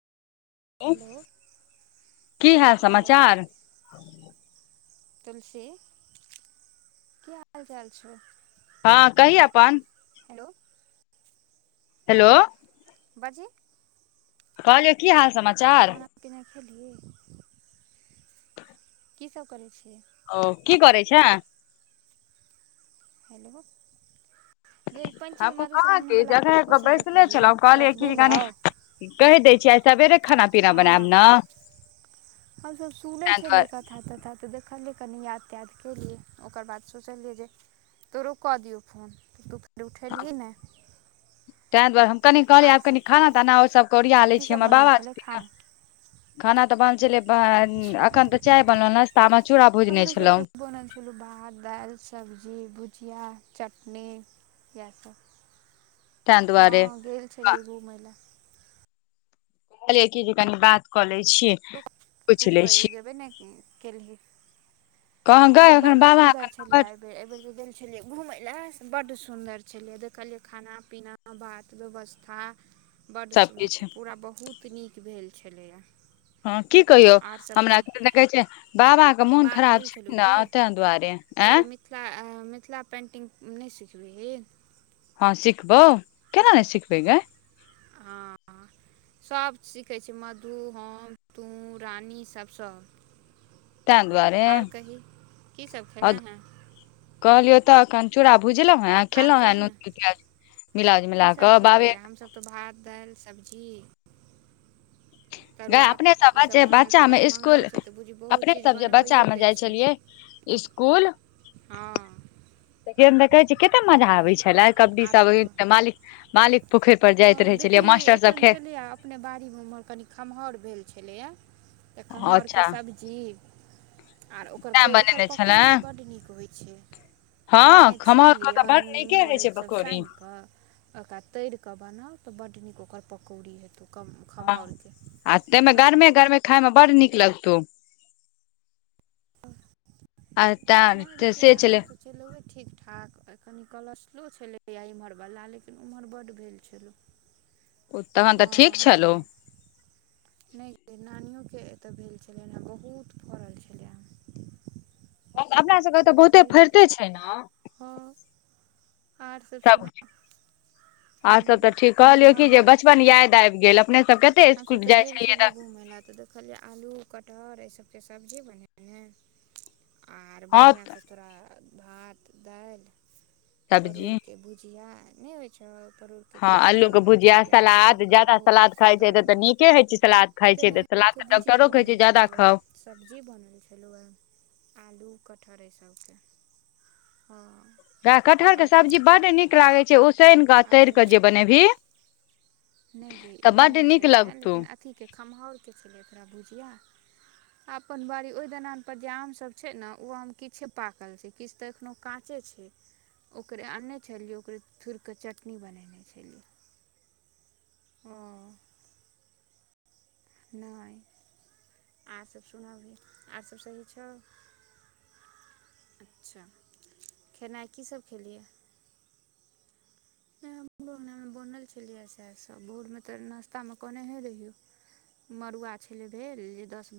Hello की हाल hello समाचार तुलसी की हाल चाल छौ, हँ कहि अपन। हेलो। हेलो। बाजही। कहलियौ की हाल समाचार? पना खेलिए। की सब करै छियै? ओ की करै छ? हेलो [unintelligible] ये पञ्चमी हमहूँ कहाँ की मधुश्रावणीवला जगह पर कतहोसभ बैसले देखलियै छलहुँ याद त कहलियै याद कि कनि भेलौ। कहि दै छियै आ सबेरे खाना पीना बनायब हँ ने ता दुआरे। था तथााते देखलियै कनि याद त्याग केलियै ओकर बाद सोचल रियै जे तोरो कऽ दियौ फोन तू फेर उठेलही ने। तैहि दुआरे हम कनि कहलियै आर आब सब कनि खाना कही ताना आरसभके ओरिया लै की छीिय सब हमर बनल बाबा अ छलै छथिन ने। खाना खाना तऽ बन छलै अच्छा एखन तऽ चाय बनल नाश्ता। हमरो सबके बनल छै। चोल भात दालि सब्जी भुजआ चटनी इएह सब ताहि हँ दुआरे गेल छलियै घुमय लए। कहलिय एकी ज क बात कऽ ले छियै। तू कयगे भै ने केलही कह ग गय एखन बड बाबा सुन्दर एखन छलिये बर ए बेर के गेल छलिये घूमे ले से बड सुंदर छलिये देखलिये खाना पीना। बात व्यवस्था बड्ड सब किछ सुन्दर पूरा बहुत नीक भेल छलैया। हँ की कहियौ हमरा देखै छ बाबा। मोन बात भेल खराब छलौ छै न की तै दआरे आँ। कहलहुँ मिथिला अ मिथिला पेन्टिंग नहि सिखबैी। हँ सिखबौ केना नहि सिखबै गे। हँ-हँ। सभ सीखै छै मधु, हम, तू, रानीसभ सभ ताहि दुआरे आओर कही कीसभ आ खेलनि हेँ? कहलियौ तऽखन चूराा भुजलहुँ हे आर खेलहुं हे कही [unintelligible] न। ने मिलाज मिल की सब कऽ बाबे। खेलियै हमसब तऽ भात दालि सब्जी। ग तरुआ अपने सब ई जे बनल बच्चा छलै मे आइ इसकुल मंगल छै तऽ बुझी बहुत अपने चीज सब जे बच्चा मे बनबैयोके जाइ छै छलियै। इसकुल। हँ। त के कह [unintelligible] कते मजा नहि आबै छलै कबड्डी आर सब कह मालिक मालिक पोखरि पर जाइत रहै छलियै मास्टर सब ख बारी मे हमर कनी खमहर भेल छलिय तऽ खमहर के अच्छा सब् जीव आरो। तें ओकर ओकर बनेने छले पकौड़ी बड्ड नीक होइ छै एनाह। हँ खमहौर के तऽ खिरा बड़ नून नीके होइ छै होरैत सब पकौड़ी सायन क ओकरा तर कऽ बनाउ तऽ बड्ड नीक ओकर पकौड़ी हेतौ हँ खमहाउरके। आ तमे हम तऽ गरमे गरमे खायइमे बड़ नीक लगतौ। [unintelligible] आ त से छल। चलौबे ठीक ठाक कनि कलशलो छलैा एमहरवला लेकिन ओम्हर बड्ड भेल छलौ। ओ तहन तऽ हँ ठीक हँ छलौ। नहि नानियोके एतय भेल छलै हेँ बहुत फड़ल छलै हे। अपना सबके तऽ बहुते फरिते छै ने। ह आर सब सुना। आर सब त ठीक कोनो कहलियौ नव की जे बात बचपन याद आबि गेल अपने सबके कते इसकुल जाइ छलीए त त देखलियै आलू कटहर एय सबके सब्जी बनेने आर हँ बढ़ियाँ सँ तोरा भात दालि सब्जी परोरके भुजिया नय होइ छौ परोर के हँ अल्लू के भुजिया, सलाद जादा बहुत सलाद नीकसँ खाय छैय त तरलहुँ नीके होइ छैय सलाद खाइ छैय त सलाद तेनाहिके त भुजिया डॉक्टरो कहै छैय बनल जादा छलहुए खाऊ। सब्जी बनल छलौए आलू कटहर एय सबके। हँ। वए कटहरके आओर सब्जी कही बड्ड नीक लागै छैय उसैन कऽ आओर तैर कऽ जे बनेबही। नय यै तऽ एहेन बड्ड नय नीक छलैए लगतौ लेकिन अथी के खम्हाउर के छलै एकरा भुजिया। अपन बाड़ी ओय दलान पर जे आम सब छैय ने उ आम किछे पाकल छैय। किछ त एखनो काँचे छैय। ओकरे अनने छलियै ओकरे थुरिकऽ चटनी बनेने छलियै। हँ। नय आर सभ सुनबही आर सभ सही छौ। अच्छा खेनाइ की सभ खेलियै। नय हमरो अंगना मे बनल छलियै सेह सब भोरमे त नास्ता मे कहनेहे रहियौ। मड़ुआ छलै भेल जे दस